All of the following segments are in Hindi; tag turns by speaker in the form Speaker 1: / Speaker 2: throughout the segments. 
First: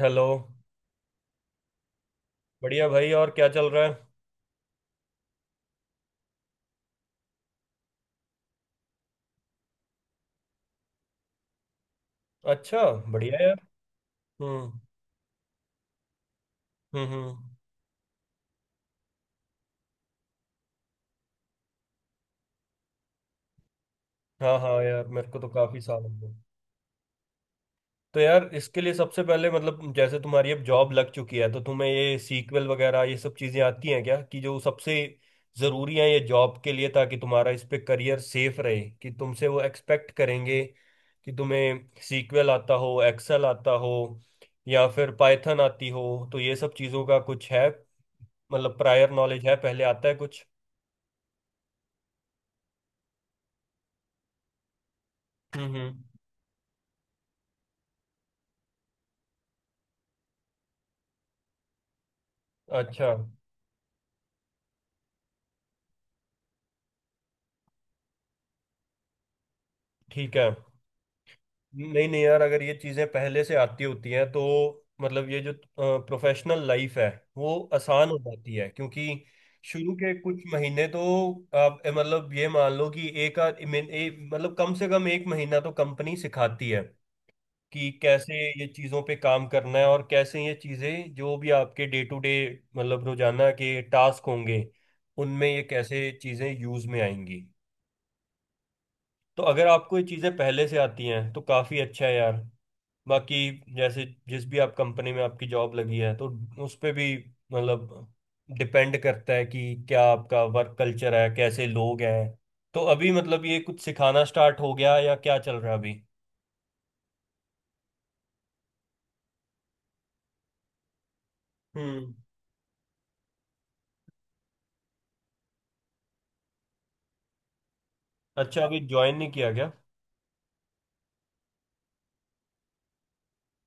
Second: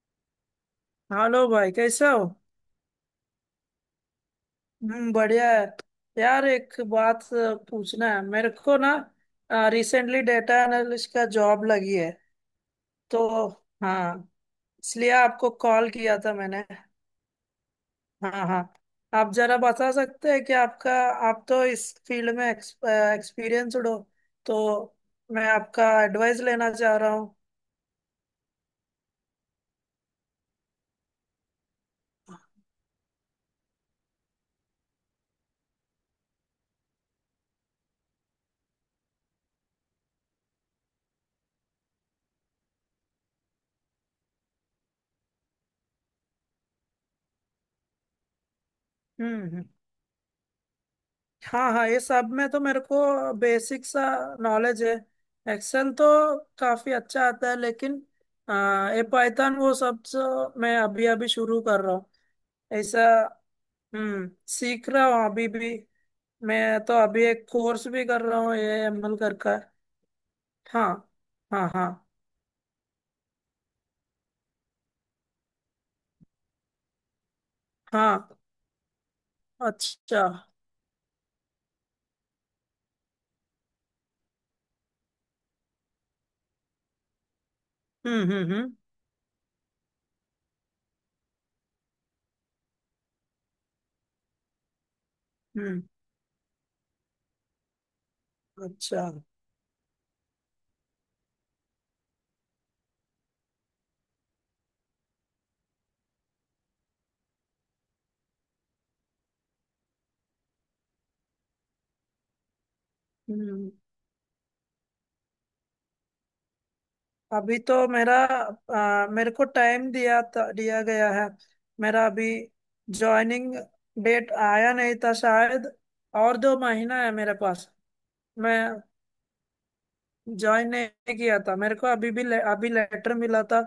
Speaker 1: हेलो।
Speaker 2: हेलो भाई, कैसे हो?
Speaker 1: बढ़िया भाई, और क्या चल रहा है?
Speaker 2: हम्म, बढ़िया है। यार, एक बात पूछना है मेरे को ना। रिसेंटली डेटा एनालिस्ट का जॉब लगी है।
Speaker 1: अच्छा।
Speaker 2: तो
Speaker 1: बढ़िया यार।
Speaker 2: हाँ,
Speaker 1: हम्म,
Speaker 2: इसलिए आपको कॉल किया था मैंने।
Speaker 1: हम्म, हम्म।
Speaker 2: हाँ हाँ, आप जरा बता सकते हैं कि आपका, आप तो इस फील्ड में एक्सपीरियंसड हो,
Speaker 1: हाँ हाँ
Speaker 2: तो
Speaker 1: यार, मेरे को
Speaker 2: मैं
Speaker 1: तो काफी
Speaker 2: आपका
Speaker 1: साल हो गए।
Speaker 2: एडवाइस लेना चाह रहा हूँ।
Speaker 1: तो यार इसके लिए सबसे पहले मतलब जैसे तुम्हारी अब जॉब लग चुकी है, तो तुम्हें ये सीक्वल वगैरह ये सब चीजें आती हैं क्या, कि जो सबसे जरूरी है ये जॉब के लिए, ताकि तुम्हारा इस पे करियर सेफ रहे? कि तुमसे वो एक्सपेक्ट करेंगे कि तुम्हें सीक्वल आता हो, एक्सेल आता हो, या फिर पाइथन आती हो? तो ये सब चीजों का कुछ है, मतलब प्रायर नॉलेज है,
Speaker 2: हम्म,
Speaker 1: पहले आता है कुछ?
Speaker 2: हाँ हाँ, ये सब में तो मेरे को बेसिक सा नॉलेज है।
Speaker 1: हम्म,
Speaker 2: एक्सेल
Speaker 1: हम्म।
Speaker 2: तो काफी अच्छा आता है, लेकिन ये पाइथन वो सब तो मैं अभी अभी शुरू कर रहा हूँ। ऐसा।
Speaker 1: अच्छा।
Speaker 2: सीख रहा हूँ अभी भी। मैं तो अभी एक कोर्स भी कर रहा हूँ, ये एमएल कर का।
Speaker 1: ठीक है।
Speaker 2: हाँ हाँ, हाँ
Speaker 1: नहीं नहीं यार, अगर ये चीज़ें पहले से आती होती हैं तो मतलब ये जो प्रोफेशनल लाइफ है, वो आसान हो
Speaker 2: हाँ,
Speaker 1: जाती है, क्योंकि शुरू के
Speaker 2: अच्छा।
Speaker 1: कुछ महीने तो आप मतलब ये मान लो कि एक आध मतलब कम से कम 1 महीना तो कंपनी सिखाती है कि
Speaker 2: हम्म
Speaker 1: कैसे
Speaker 2: हम्म
Speaker 1: ये
Speaker 2: हम्म
Speaker 1: चीज़ों पे काम करना है, और कैसे ये चीज़ें जो भी आपके डे टू डे मतलब रोजाना के टास्क होंगे, उनमें ये
Speaker 2: हम्म,
Speaker 1: कैसे चीज़ें यूज़ में आएंगी।
Speaker 2: अच्छा।
Speaker 1: तो अगर आपको ये चीज़ें पहले से आती हैं तो काफ़ी अच्छा है यार। बाकी जैसे जिस भी आप कंपनी में आपकी जॉब लगी है, तो उस पे भी मतलब डिपेंड करता है कि क्या आपका वर्क कल्चर है, कैसे लोग हैं। तो अभी मतलब ये
Speaker 2: हम्म।
Speaker 1: कुछ सिखाना स्टार्ट हो गया, या क्या चल रहा है अभी?
Speaker 2: अभी तो मेरा, मेरे को टाइम दिया था, दिया गया है। मेरा
Speaker 1: हम्म।
Speaker 2: अभी जॉइनिंग डेट आया नहीं था शायद। और 2 महीना है मेरे पास। मैं
Speaker 1: अच्छा, अभी ज्वाइन नहीं किया गया।
Speaker 2: ज्वाइन नहीं किया था, मेरे को अभी भी अभी लेटर मिला था।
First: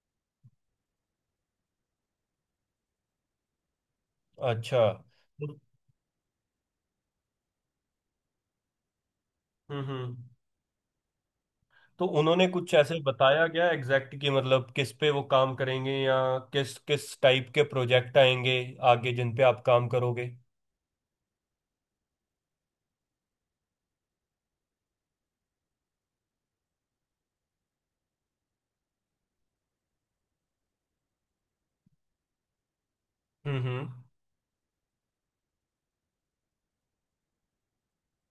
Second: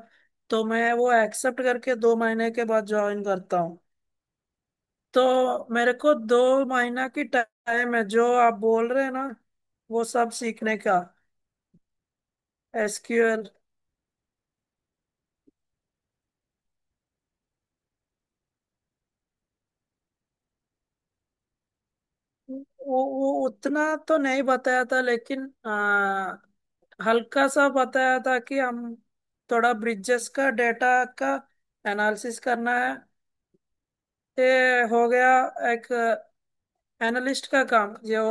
Speaker 2: तो मैं वो एक्सेप्ट करके 2 महीने के बाद ज्वाइन करता हूँ।
Speaker 1: अच्छा। तो
Speaker 2: तो मेरे को 2 महीना की टाइम है, जो आप बोल रहे हैं ना,
Speaker 1: हम्म,
Speaker 2: वो सब सीखने का।
Speaker 1: तो उन्होंने कुछ ऐसे
Speaker 2: एसक्यूएल।
Speaker 1: बताया क्या एग्जैक्ट, कि मतलब किस पे वो काम करेंगे, या किस किस टाइप के प्रोजेक्ट आएंगे आगे जिन पे आप काम करोगे?
Speaker 2: वो उतना तो नहीं बताया था, लेकिन हल्का सा बताया था कि हम थोड़ा ब्रिजेस का डेटा का एनालिसिस करना है।
Speaker 1: हम्म, हम्म।
Speaker 2: ये हो गया, एक एनालिस्ट का काम जो,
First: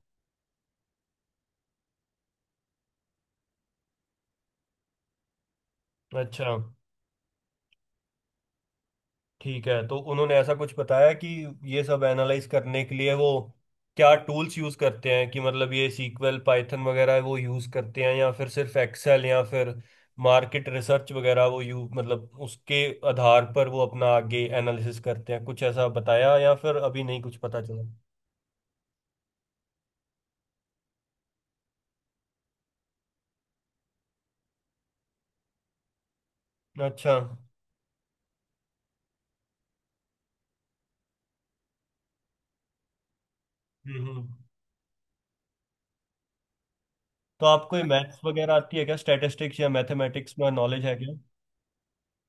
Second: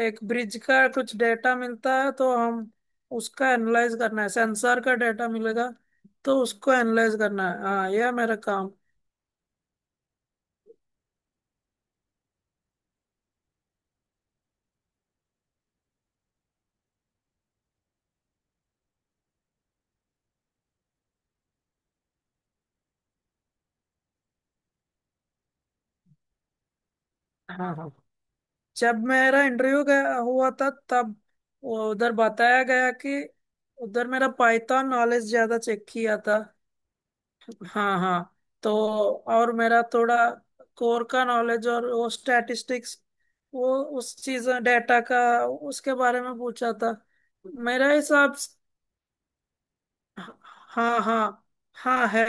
Speaker 2: एक ब्रिज का कुछ डेटा मिलता है तो हम उसका एनालाइज करना है, सेंसर का डेटा मिलेगा, तो
Speaker 1: अच्छा।
Speaker 2: उसको एनालाइज करना है। हाँ, यह मेरा काम।
Speaker 1: ठीक है, तो उन्होंने ऐसा कुछ बताया कि ये सब एनालाइज करने के लिए वो क्या टूल्स यूज करते हैं, कि मतलब ये सीक्वल पाइथन वगैरह वो यूज करते हैं, या फिर सिर्फ एक्सेल, या फिर मार्केट रिसर्च वगैरह वो यू मतलब उसके आधार पर वो अपना आगे एनालिसिस करते हैं, कुछ ऐसा बताया, या फिर अभी नहीं कुछ पता
Speaker 2: हाँ
Speaker 1: चला?
Speaker 2: हाँ, जब मेरा इंटरव्यू गया हुआ था, तब वो उधर बताया गया कि उधर मेरा पाइथन नॉलेज ज्यादा चेक किया था।
Speaker 1: अच्छा। हम्म,
Speaker 2: हाँ हाँ। तो और मेरा थोड़ा कोर का नॉलेज, और वो स्टैटिस्टिक्स, वो उस
Speaker 1: हम्म।
Speaker 2: चीज डेटा का, उसके बारे में पूछा था।
Speaker 1: तो आपको ये
Speaker 2: मेरा
Speaker 1: मैथ्स
Speaker 2: हिसाब
Speaker 1: वगैरह
Speaker 2: से,
Speaker 1: आती है क्या, स्टैटिस्टिक्स या मैथमेटिक्स में नॉलेज है
Speaker 2: हाँ
Speaker 1: क्या?
Speaker 2: हाँ, हाँ है।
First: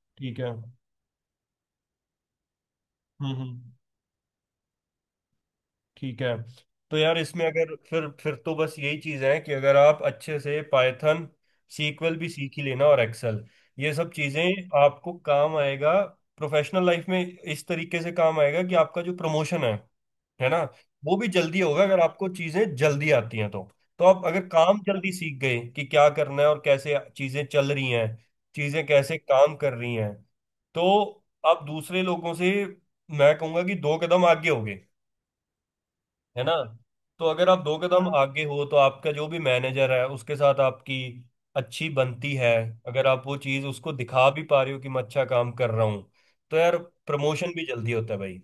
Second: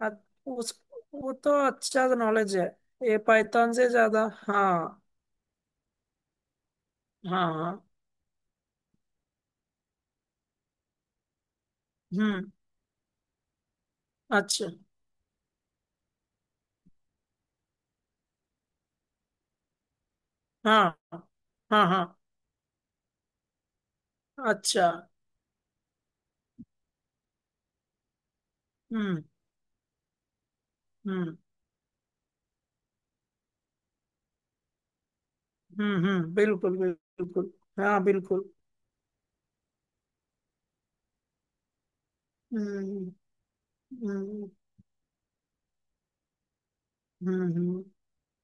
Speaker 2: अ-
Speaker 1: ठीक है। हम्म,
Speaker 2: उस, वो तो अच्छा नॉलेज है, ये
Speaker 1: हम्म।
Speaker 2: पाइथन से ज्यादा। हाँ।
Speaker 1: ठीक है। तो यार इसमें
Speaker 2: हाँ हाँ,
Speaker 1: अगर फिर तो बस यही चीज़ है कि अगर आप अच्छे से पाइथन सीक्वल भी
Speaker 2: हम्म,
Speaker 1: सीख ही लेना, और एक्सेल, ये सब
Speaker 2: अच्छा।
Speaker 1: चीज़ें आपको काम आएगा। प्रोफेशनल लाइफ में इस तरीके से काम आएगा कि आपका जो प्रमोशन है ना,
Speaker 2: हाँ
Speaker 1: वो भी
Speaker 2: हाँ
Speaker 1: जल्दी होगा अगर
Speaker 2: हाँ,
Speaker 1: आपको चीज़ें जल्दी आती हैं तो। तो आप अगर काम
Speaker 2: अच्छा।
Speaker 1: जल्दी सीख गए कि क्या करना है और कैसे चीज़ें चल रही हैं, चीज़ें कैसे
Speaker 2: हम्म
Speaker 1: काम कर रही हैं, तो
Speaker 2: हम्म
Speaker 1: आप दूसरे लोगों से, मैं कहूँगा कि दो कदम आगे होगे।
Speaker 2: हम्म,
Speaker 1: है ना?
Speaker 2: बिल्कुल
Speaker 1: तो अगर
Speaker 2: बिल्कुल।
Speaker 1: आप दो
Speaker 2: हाँ,
Speaker 1: कदम, हाँ, आगे
Speaker 2: बिल्कुल।
Speaker 1: हो तो आपका जो भी मैनेजर है उसके साथ आपकी अच्छी बनती है। अगर
Speaker 2: हम्म
Speaker 1: आप वो चीज़ उसको दिखा भी
Speaker 2: हम्म
Speaker 1: पा रहे हो कि मैं अच्छा काम कर रहा हूँ, तो यार
Speaker 2: हम्म
Speaker 1: प्रमोशन भी
Speaker 2: हम्म
Speaker 1: जल्दी होता है भाई।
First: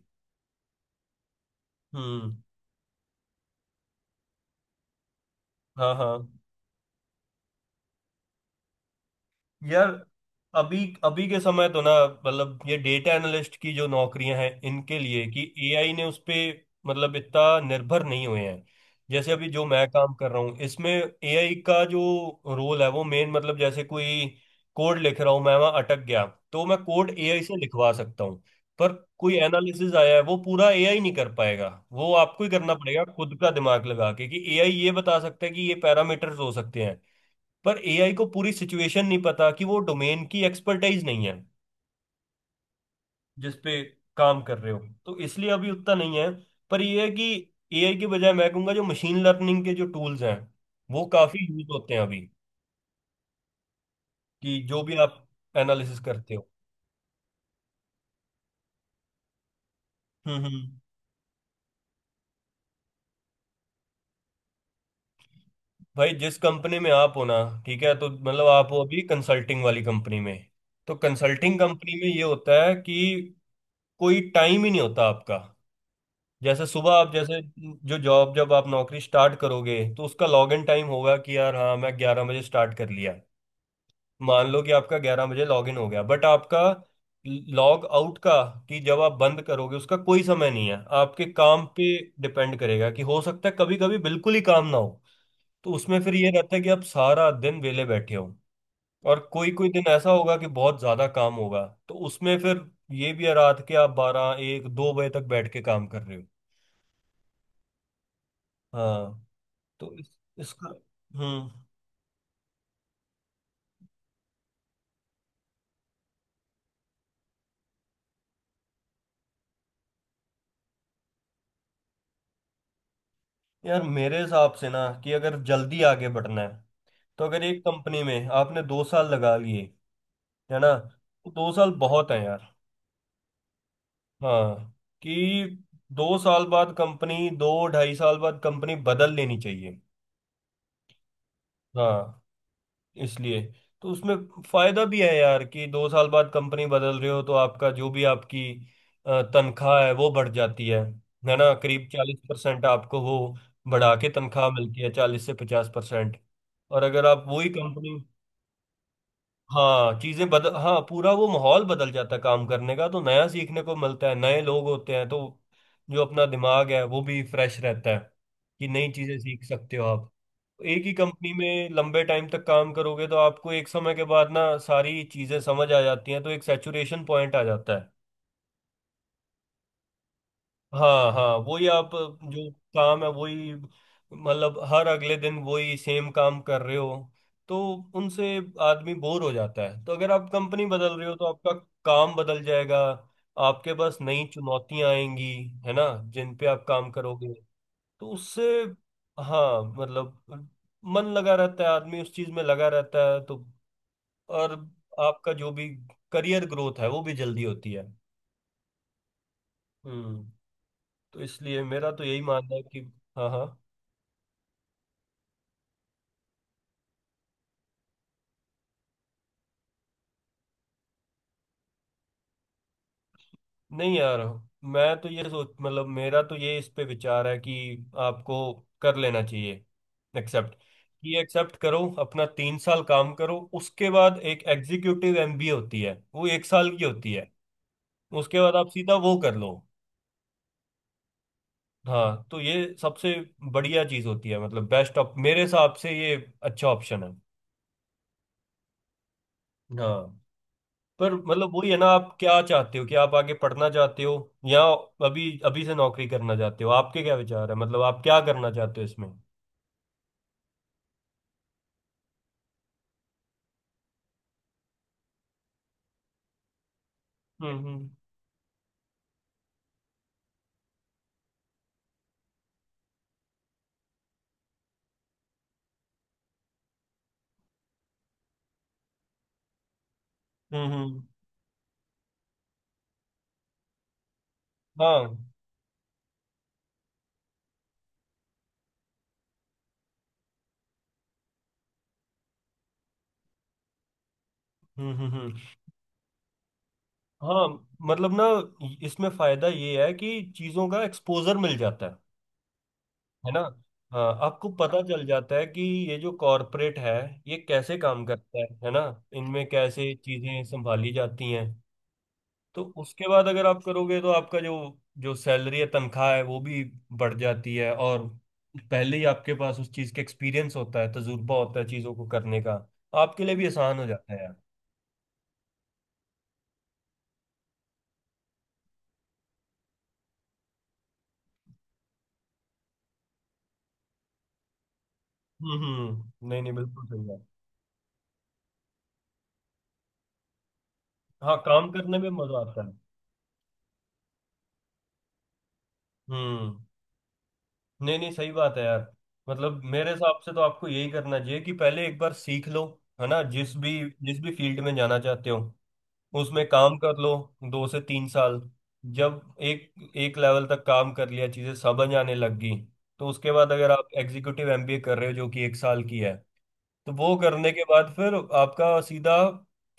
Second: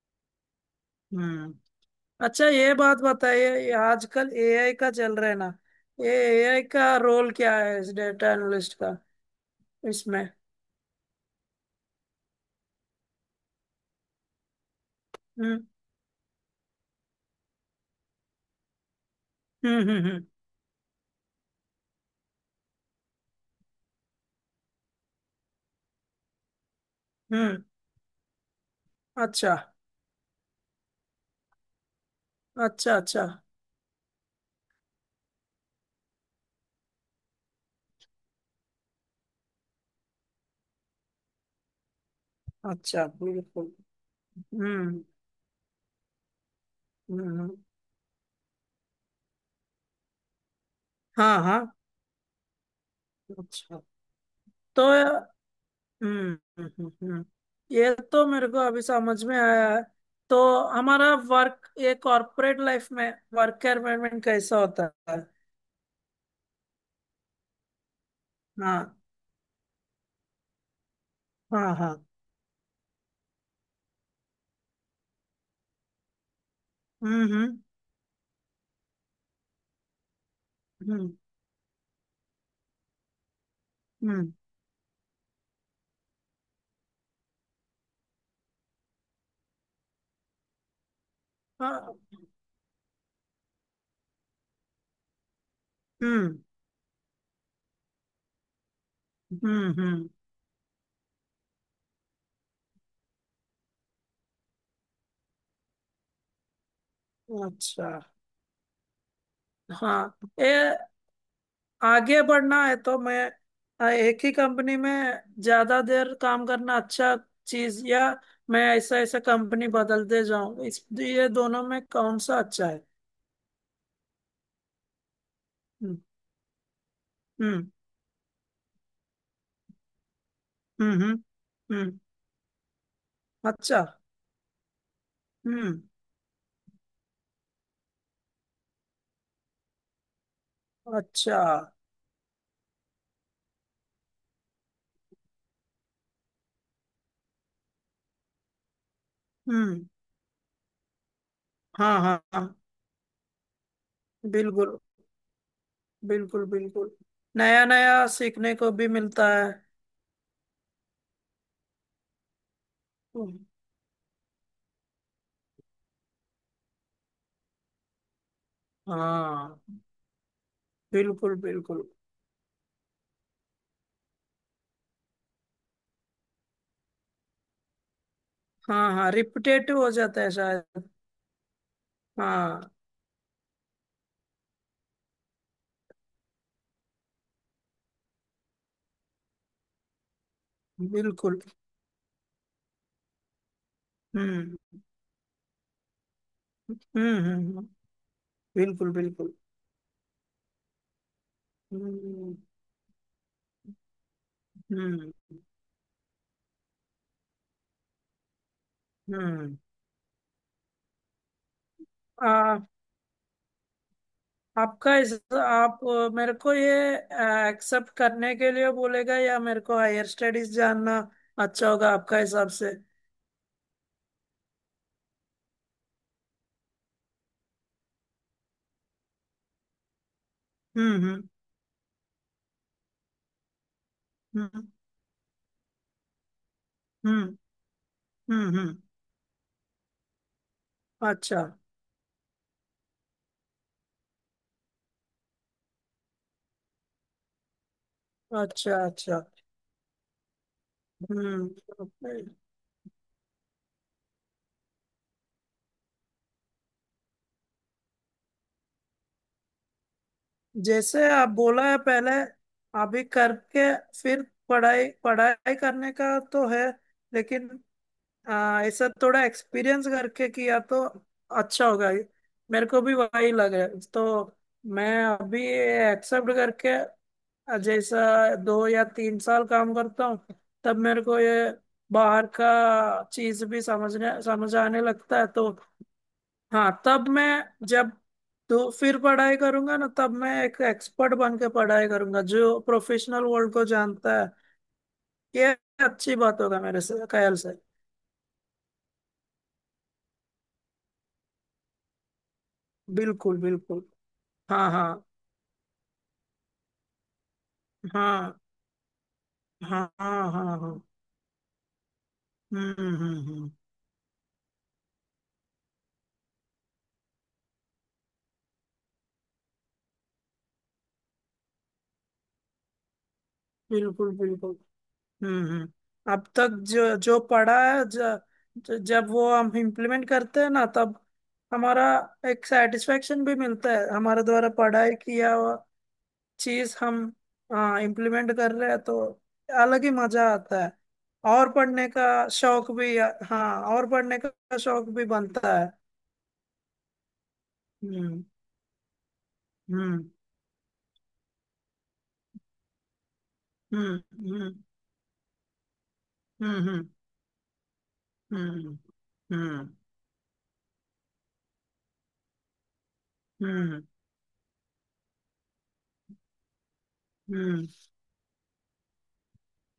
Speaker 2: हम्म।
Speaker 1: हम्म।
Speaker 2: अच्छा, ये बात बताइए, ये आजकल एआई का चल रहा है ना।
Speaker 1: हाँ
Speaker 2: ये
Speaker 1: हाँ
Speaker 2: एआई का रोल क्या है इस डेटा एनालिस्ट का,
Speaker 1: यार।
Speaker 2: इसमें?
Speaker 1: अभी, अभी के समय तो ना मतलब ये डेटा एनालिस्ट की जो नौकरियां हैं, इनके लिए कि
Speaker 2: हम्म
Speaker 1: एआई ने उस पे मतलब इतना निर्भर नहीं हुए हैं। जैसे अभी जो
Speaker 2: हम्म
Speaker 1: मैं
Speaker 2: हम्म
Speaker 1: काम
Speaker 2: हम्म
Speaker 1: कर रहा हूँ, इसमें एआई का जो रोल है वो मेन मतलब जैसे कोई कोड लिख रहा हूँ, मैं वहां अटक गया, तो मैं कोड एआई से
Speaker 2: हम्म।
Speaker 1: लिखवा सकता हूँ। पर कोई
Speaker 2: अच्छा
Speaker 1: एनालिसिस आया है वो पूरा एआई नहीं कर पाएगा। वो आपको ही करना
Speaker 2: अच्छा,
Speaker 1: पड़ेगा
Speaker 2: अच्छा
Speaker 1: खुद का दिमाग लगा के, कि एआई ये बता सकता है कि ये पैरामीटर्स हो सकते हैं, पर एआई को पूरी सिचुएशन नहीं पता, कि वो डोमेन की एक्सपर्टाइज नहीं है
Speaker 2: अच्छा,
Speaker 1: जिस
Speaker 2: बिल्कुल।
Speaker 1: पे काम कर रहे हो।
Speaker 2: हम्म
Speaker 1: तो इसलिए अभी उतना नहीं है। पर ये है
Speaker 2: हम्म
Speaker 1: कि
Speaker 2: हम्म।
Speaker 1: एआई के बजाय मैं कहूंगा जो मशीन लर्निंग के जो टूल्स हैं वो
Speaker 2: हाँ
Speaker 1: काफी
Speaker 2: हाँ,
Speaker 1: यूज होते हैं अभी,
Speaker 2: अच्छा।
Speaker 1: कि जो
Speaker 2: तो
Speaker 1: भी आप
Speaker 2: हम्म
Speaker 1: एनालिसिस करते हो।
Speaker 2: हम्म, हम्म, हम्म। ये तो मेरे को अभी समझ में आया है। तो
Speaker 1: हम्म,
Speaker 2: हमारा वर्क, ये कॉर्पोरेट लाइफ में वर्क एनवायरमेंट कैसा होता है?
Speaker 1: भाई, जिस कंपनी में आप हो ना, ठीक है, तो मतलब आप हो
Speaker 2: हाँ
Speaker 1: अभी कंसल्टिंग वाली कंपनी में। तो कंसल्टिंग
Speaker 2: हाँ
Speaker 1: कंपनी
Speaker 2: हाँ।
Speaker 1: में ये होता है कि कोई टाइम ही नहीं होता आपका। जैसे सुबह आप
Speaker 2: हम्म
Speaker 1: जैसे,
Speaker 2: हम्म
Speaker 1: जो जॉब जब आप नौकरी स्टार्ट करोगे तो उसका लॉग इन टाइम
Speaker 2: हम्म
Speaker 1: होगा कि यार हाँ मैं 11 बजे स्टार्ट कर लिया।
Speaker 2: हम्म,
Speaker 1: मान लो कि आपका 11 बजे लॉग इन हो गया, बट आपका लॉग आउट का, कि जब आप बंद करोगे उसका कोई समय नहीं है, आपके काम पे
Speaker 2: हाँ,
Speaker 1: डिपेंड करेगा। कि हो सकता है कभी कभी बिल्कुल ही काम ना हो, तो उसमें फिर ये
Speaker 2: हम्म
Speaker 1: रहता है कि आप सारा दिन वेले बैठे हो। और कोई कोई
Speaker 2: हम्म
Speaker 1: दिन
Speaker 2: हम्म,
Speaker 1: ऐसा होगा कि बहुत ज्यादा काम होगा, तो उसमें फिर ये भी है रात के आप 12, 1, 2 बजे तक बैठ के काम कर रहे हो।
Speaker 2: अच्छा।
Speaker 1: हाँ। तो इस,
Speaker 2: हाँ,
Speaker 1: इसका,
Speaker 2: ये
Speaker 1: हम्म।
Speaker 2: आगे बढ़ना है तो मैं, एक ही कंपनी में ज्यादा देर काम करना अच्छा चीज, या मैं ऐसा ऐसा कंपनी बदलते जाऊं, इस ये दोनों में कौन सा अच्छा है?
Speaker 1: यार मेरे हिसाब से ना कि अगर जल्दी
Speaker 2: हम्म
Speaker 1: आगे बढ़ना है, तो अगर एक
Speaker 2: हम्म।
Speaker 1: कंपनी में आपने 2 साल लगा लिए, है ना,
Speaker 2: हम्म हम्म
Speaker 1: तो 2 साल
Speaker 2: हम्म,
Speaker 1: बहुत है यार।
Speaker 2: अच्छा।
Speaker 1: हाँ, कि
Speaker 2: हम्म,
Speaker 1: 2 साल बाद कंपनी, 2, 2.5 साल बाद कंपनी बदल लेनी चाहिए।
Speaker 2: अच्छा।
Speaker 1: हाँ। इसलिए, तो उसमें फायदा भी है यार, कि 2 साल बाद कंपनी बदल रहे हो तो आपका जो भी आपकी तनख्वाह
Speaker 2: हम्म,
Speaker 1: है वो बढ़ जाती है। है ना? करीब
Speaker 2: हाँ
Speaker 1: चालीस
Speaker 2: हाँ हाँ,
Speaker 1: परसेंट आपको वो बढ़ा के तनख्वाह
Speaker 2: बिल्कुल
Speaker 1: मिलती है, 40 से 50%।
Speaker 2: बिल्कुल
Speaker 1: और
Speaker 2: बिल्कुल।
Speaker 1: अगर आप वही
Speaker 2: नया
Speaker 1: कंपनी,
Speaker 2: नया सीखने को भी मिलता है।
Speaker 1: हाँ पूरा वो माहौल बदल जाता है काम करने का, तो नया
Speaker 2: हम्म,
Speaker 1: सीखने को मिलता है, नए लोग होते हैं, तो जो अपना दिमाग है वो भी फ्रेश रहता है, कि नई चीजें सीख सकते
Speaker 2: हाँ
Speaker 1: हो आप। एक ही कंपनी
Speaker 2: बिल्कुल
Speaker 1: में
Speaker 2: बिल्कुल।
Speaker 1: लंबे टाइम तक काम करोगे तो आपको एक समय के बाद ना सारी चीजें समझ आ जाती हैं, तो एक सैचुरेशन पॉइंट आ जाता है।
Speaker 2: हाँ हाँ, रिपीटेटिव हो जाता है शायद।
Speaker 1: हाँ हाँ, वही आप जो
Speaker 2: हाँ,
Speaker 1: काम है वही मतलब हर अगले दिन वही सेम काम कर रहे हो, तो उनसे आदमी बोर हो जाता है। तो अगर आप कंपनी बदल रहे हो तो
Speaker 2: बिल्कुल।
Speaker 1: आपका काम बदल जाएगा, आपके पास नई
Speaker 2: हम्म
Speaker 1: चुनौतियां आएंगी, है ना, जिन पे आप काम
Speaker 2: हम्म हम्म
Speaker 1: करोगे।
Speaker 2: हम्म,
Speaker 1: तो उससे,
Speaker 2: बिल्कुल बिल्कुल।
Speaker 1: हाँ, मतलब मन लगा रहता है, आदमी उस चीज
Speaker 2: हम्म
Speaker 1: में लगा रहता है, तो और
Speaker 2: हम्म
Speaker 1: आपका जो भी करियर ग्रोथ है वो भी जल्दी होती है।
Speaker 2: हम्म।
Speaker 1: हम्म। तो इसलिए मेरा तो यही मानना है कि, हाँ हाँ,
Speaker 2: आपका इस, आप मेरे को ये एक्सेप्ट करने के लिए बोलेगा, या मेरे को हायर स्टडीज जानना अच्छा होगा आपका हिसाब से?
Speaker 1: नहीं यार, मैं तो ये सोच मतलब मेरा तो ये इस पे विचार है कि आपको कर लेना चाहिए एक्सेप्ट।
Speaker 2: हम्म
Speaker 1: कि
Speaker 2: हम्म
Speaker 1: एक्सेप्ट करो अपना 3 साल काम करो, उसके बाद एक
Speaker 2: हम्म
Speaker 1: एग्जीक्यूटिव एमबीए होती है वो 1 साल की होती
Speaker 2: हम्म
Speaker 1: है, उसके
Speaker 2: हम्म
Speaker 1: बाद आप
Speaker 2: हम्म,
Speaker 1: सीधा वो कर लो।
Speaker 2: अच्छा
Speaker 1: हाँ। तो ये सबसे बढ़िया चीज होती है, मतलब बेस्ट ऑप, मेरे हिसाब से ये अच्छा ऑप्शन है।
Speaker 2: अच्छा। अच्छा।
Speaker 1: हाँ। पर
Speaker 2: हम्म।
Speaker 1: मतलब वही है ना, आप क्या चाहते हो कि आप आगे पढ़ना चाहते हो, या अभी अभी से नौकरी करना चाहते हो? आपके क्या विचार है, मतलब आप क्या करना चाहते हो इसमें?
Speaker 2: जैसे आप बोला है, पहले अभी करके, फिर पढ़ाई पढ़ाई करने का तो है, लेकिन
Speaker 1: हम्म, हम्म,
Speaker 2: हाँ, ऐसा थोड़ा एक्सपीरियंस करके किया तो अच्छा होगा। मेरे को भी वही लग रहा है, तो मैं अभी एक्सेप्ट करके, जैसा 2 या 3 साल काम करता हूँ,
Speaker 1: हम्म,
Speaker 2: तब मेरे को ये बाहर का चीज भी समझ आने
Speaker 1: हाँ,
Speaker 2: लगता है तो। हाँ, तब मैं, जब तो फिर पढ़ाई करूंगा ना, तब मैं एक एक्सपर्ट बन के पढ़ाई करूंगा, जो प्रोफेशनल वर्ल्ड को जानता है।
Speaker 1: हम्म, हम्म, हम्म।
Speaker 2: ये अच्छी बात होगा मेरे से ख्याल
Speaker 1: हाँ
Speaker 2: से।
Speaker 1: मतलब ना, इसमें फायदा ये है कि चीजों का एक्सपोजर मिल जाता है। है
Speaker 2: बिल्कुल
Speaker 1: ना?
Speaker 2: बिल्कुल।
Speaker 1: हाँ, आपको
Speaker 2: हाँ
Speaker 1: पता चल
Speaker 2: हाँ
Speaker 1: जाता है कि ये जो कॉरपोरेट है, ये कैसे काम
Speaker 2: हाँ
Speaker 1: करता है ना, इनमें
Speaker 2: हाँ
Speaker 1: कैसे
Speaker 2: हाँ
Speaker 1: चीजें
Speaker 2: हाँ हाँ।
Speaker 1: संभाली जाती हैं। तो उसके बाद अगर
Speaker 2: हम्म,
Speaker 1: आप करोगे तो आपका जो जो सैलरी है, तनख्वाह है, वो भी बढ़ जाती है। और पहले ही आपके पास उस चीज़ का एक्सपीरियंस होता है, तजुर्बा होता है चीज़ों को करने का, तो आपके लिए भी आसान हो
Speaker 2: बिल्कुल
Speaker 1: जाता है यार।
Speaker 2: बिल्कुल। हम्म, अब तक जो जो पढ़ा है, ज, ज, जब वो हम इम्प्लीमेंट करते हैं ना, तब हमारा एक सेटिस्फेक्शन भी मिलता है, हमारे द्वारा पढ़ाई किया
Speaker 1: हम्म,
Speaker 2: हुआ
Speaker 1: हम्म, नहीं नहीं
Speaker 2: चीज
Speaker 1: बिल्कुल सही
Speaker 2: हम,
Speaker 1: बात।
Speaker 2: हाँ, इम्प्लीमेंट कर रहे हैं तो अलग ही मजा आता है।
Speaker 1: हाँ,
Speaker 2: और
Speaker 1: काम
Speaker 2: पढ़ने
Speaker 1: करने
Speaker 2: का
Speaker 1: में मजा आता
Speaker 2: शौक
Speaker 1: है।
Speaker 2: भी, हाँ, और पढ़ने का शौक भी बनता है।
Speaker 1: हम्म। नहीं नहीं
Speaker 2: हम्म
Speaker 1: सही बात है यार। मतलब मेरे
Speaker 2: हम्म
Speaker 1: हिसाब से तो आपको यही करना चाहिए कि पहले एक बार सीख लो। है ना? जिस भी,
Speaker 2: हम्म
Speaker 1: जिस भी
Speaker 2: हम्म
Speaker 1: फील्ड में जाना चाहते हो उसमें
Speaker 2: हम्म
Speaker 1: काम
Speaker 2: हम्म
Speaker 1: कर लो 2 से 3 साल।
Speaker 2: हम्म
Speaker 1: जब
Speaker 2: हम्म।
Speaker 1: एक एक लेवल तक काम कर लिया, चीज़ें समझ आने लग गई, तो उसके बाद अगर
Speaker 2: हम्म
Speaker 1: आप एग्जीक्यूटिव एमबीए कर रहे हो जो कि 1 साल की है, तो वो करने के
Speaker 2: हम्म
Speaker 1: बाद फिर आपका सीधा,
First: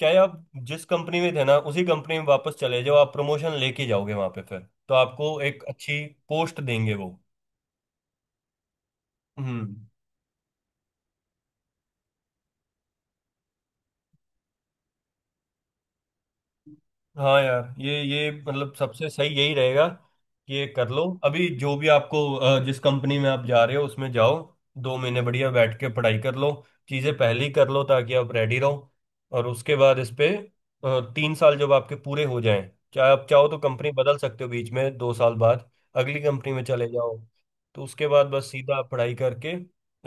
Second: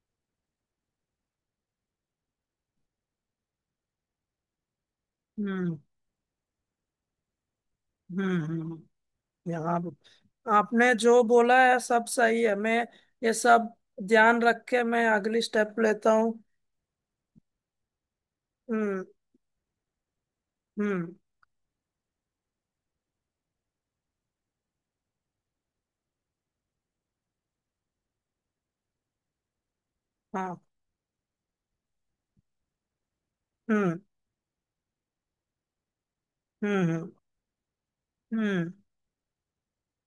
Speaker 1: चाहे आप जिस कंपनी में थे ना, उसी कंपनी में वापस चले जाओ, आप प्रमोशन लेके जाओगे वहां पे फिर, तो आपको एक
Speaker 2: हम्म
Speaker 1: अच्छी पोस्ट देंगे वो।
Speaker 2: हम्म हम्म।
Speaker 1: हम्म।
Speaker 2: यहाँ पे, आपने जो बोला है सब सही है। मैं ये सब ध्यान रख के मैं अगली स्टेप लेता हूँ।
Speaker 1: हाँ यार, ये मतलब
Speaker 2: हम्म
Speaker 1: सबसे सही यही रहेगा कि ये कर लो
Speaker 2: हम्म,
Speaker 1: अभी, जो भी आपको जिस कंपनी में आप जा रहे हो उसमें जाओ। 2 महीने बढ़िया बैठ के पढ़ाई कर लो, चीज़ें पहले ही कर लो ताकि आप रेडी रहो। और उसके बाद इस पे
Speaker 2: हाँ,
Speaker 1: 3 साल जब आपके पूरे हो जाएं, चाहे आप चाहो तो कंपनी
Speaker 2: हम्म
Speaker 1: बदल सकते हो बीच में 2 साल बाद, अगली कंपनी में
Speaker 2: हम्म
Speaker 1: चले
Speaker 2: हम्म
Speaker 1: जाओ। तो उसके बाद बस
Speaker 2: हम्म
Speaker 1: सीधा आप पढ़ाई करके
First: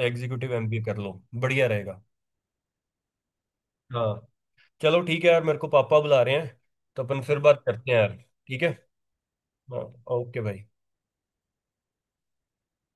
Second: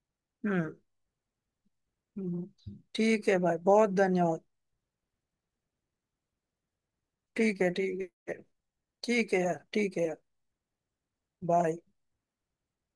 Speaker 1: एग्जीक्यूटिव
Speaker 2: हम्म
Speaker 1: एमबीए कर लो, बढ़िया रहेगा।
Speaker 2: ठीक है भाई, बहुत
Speaker 1: हाँ।
Speaker 2: धन्यवाद।
Speaker 1: चलो ठीक है यार, मेरे को पापा बुला रहे हैं, तो अपन फिर
Speaker 2: ठीक
Speaker 1: बात
Speaker 2: है,
Speaker 1: करते हैं
Speaker 2: ठीक
Speaker 1: यार।
Speaker 2: है।
Speaker 1: ठीक है।
Speaker 2: ठीक है यार,
Speaker 1: हाँ।
Speaker 2: ठीक है यार।
Speaker 1: ओके भाई।
Speaker 2: बाय।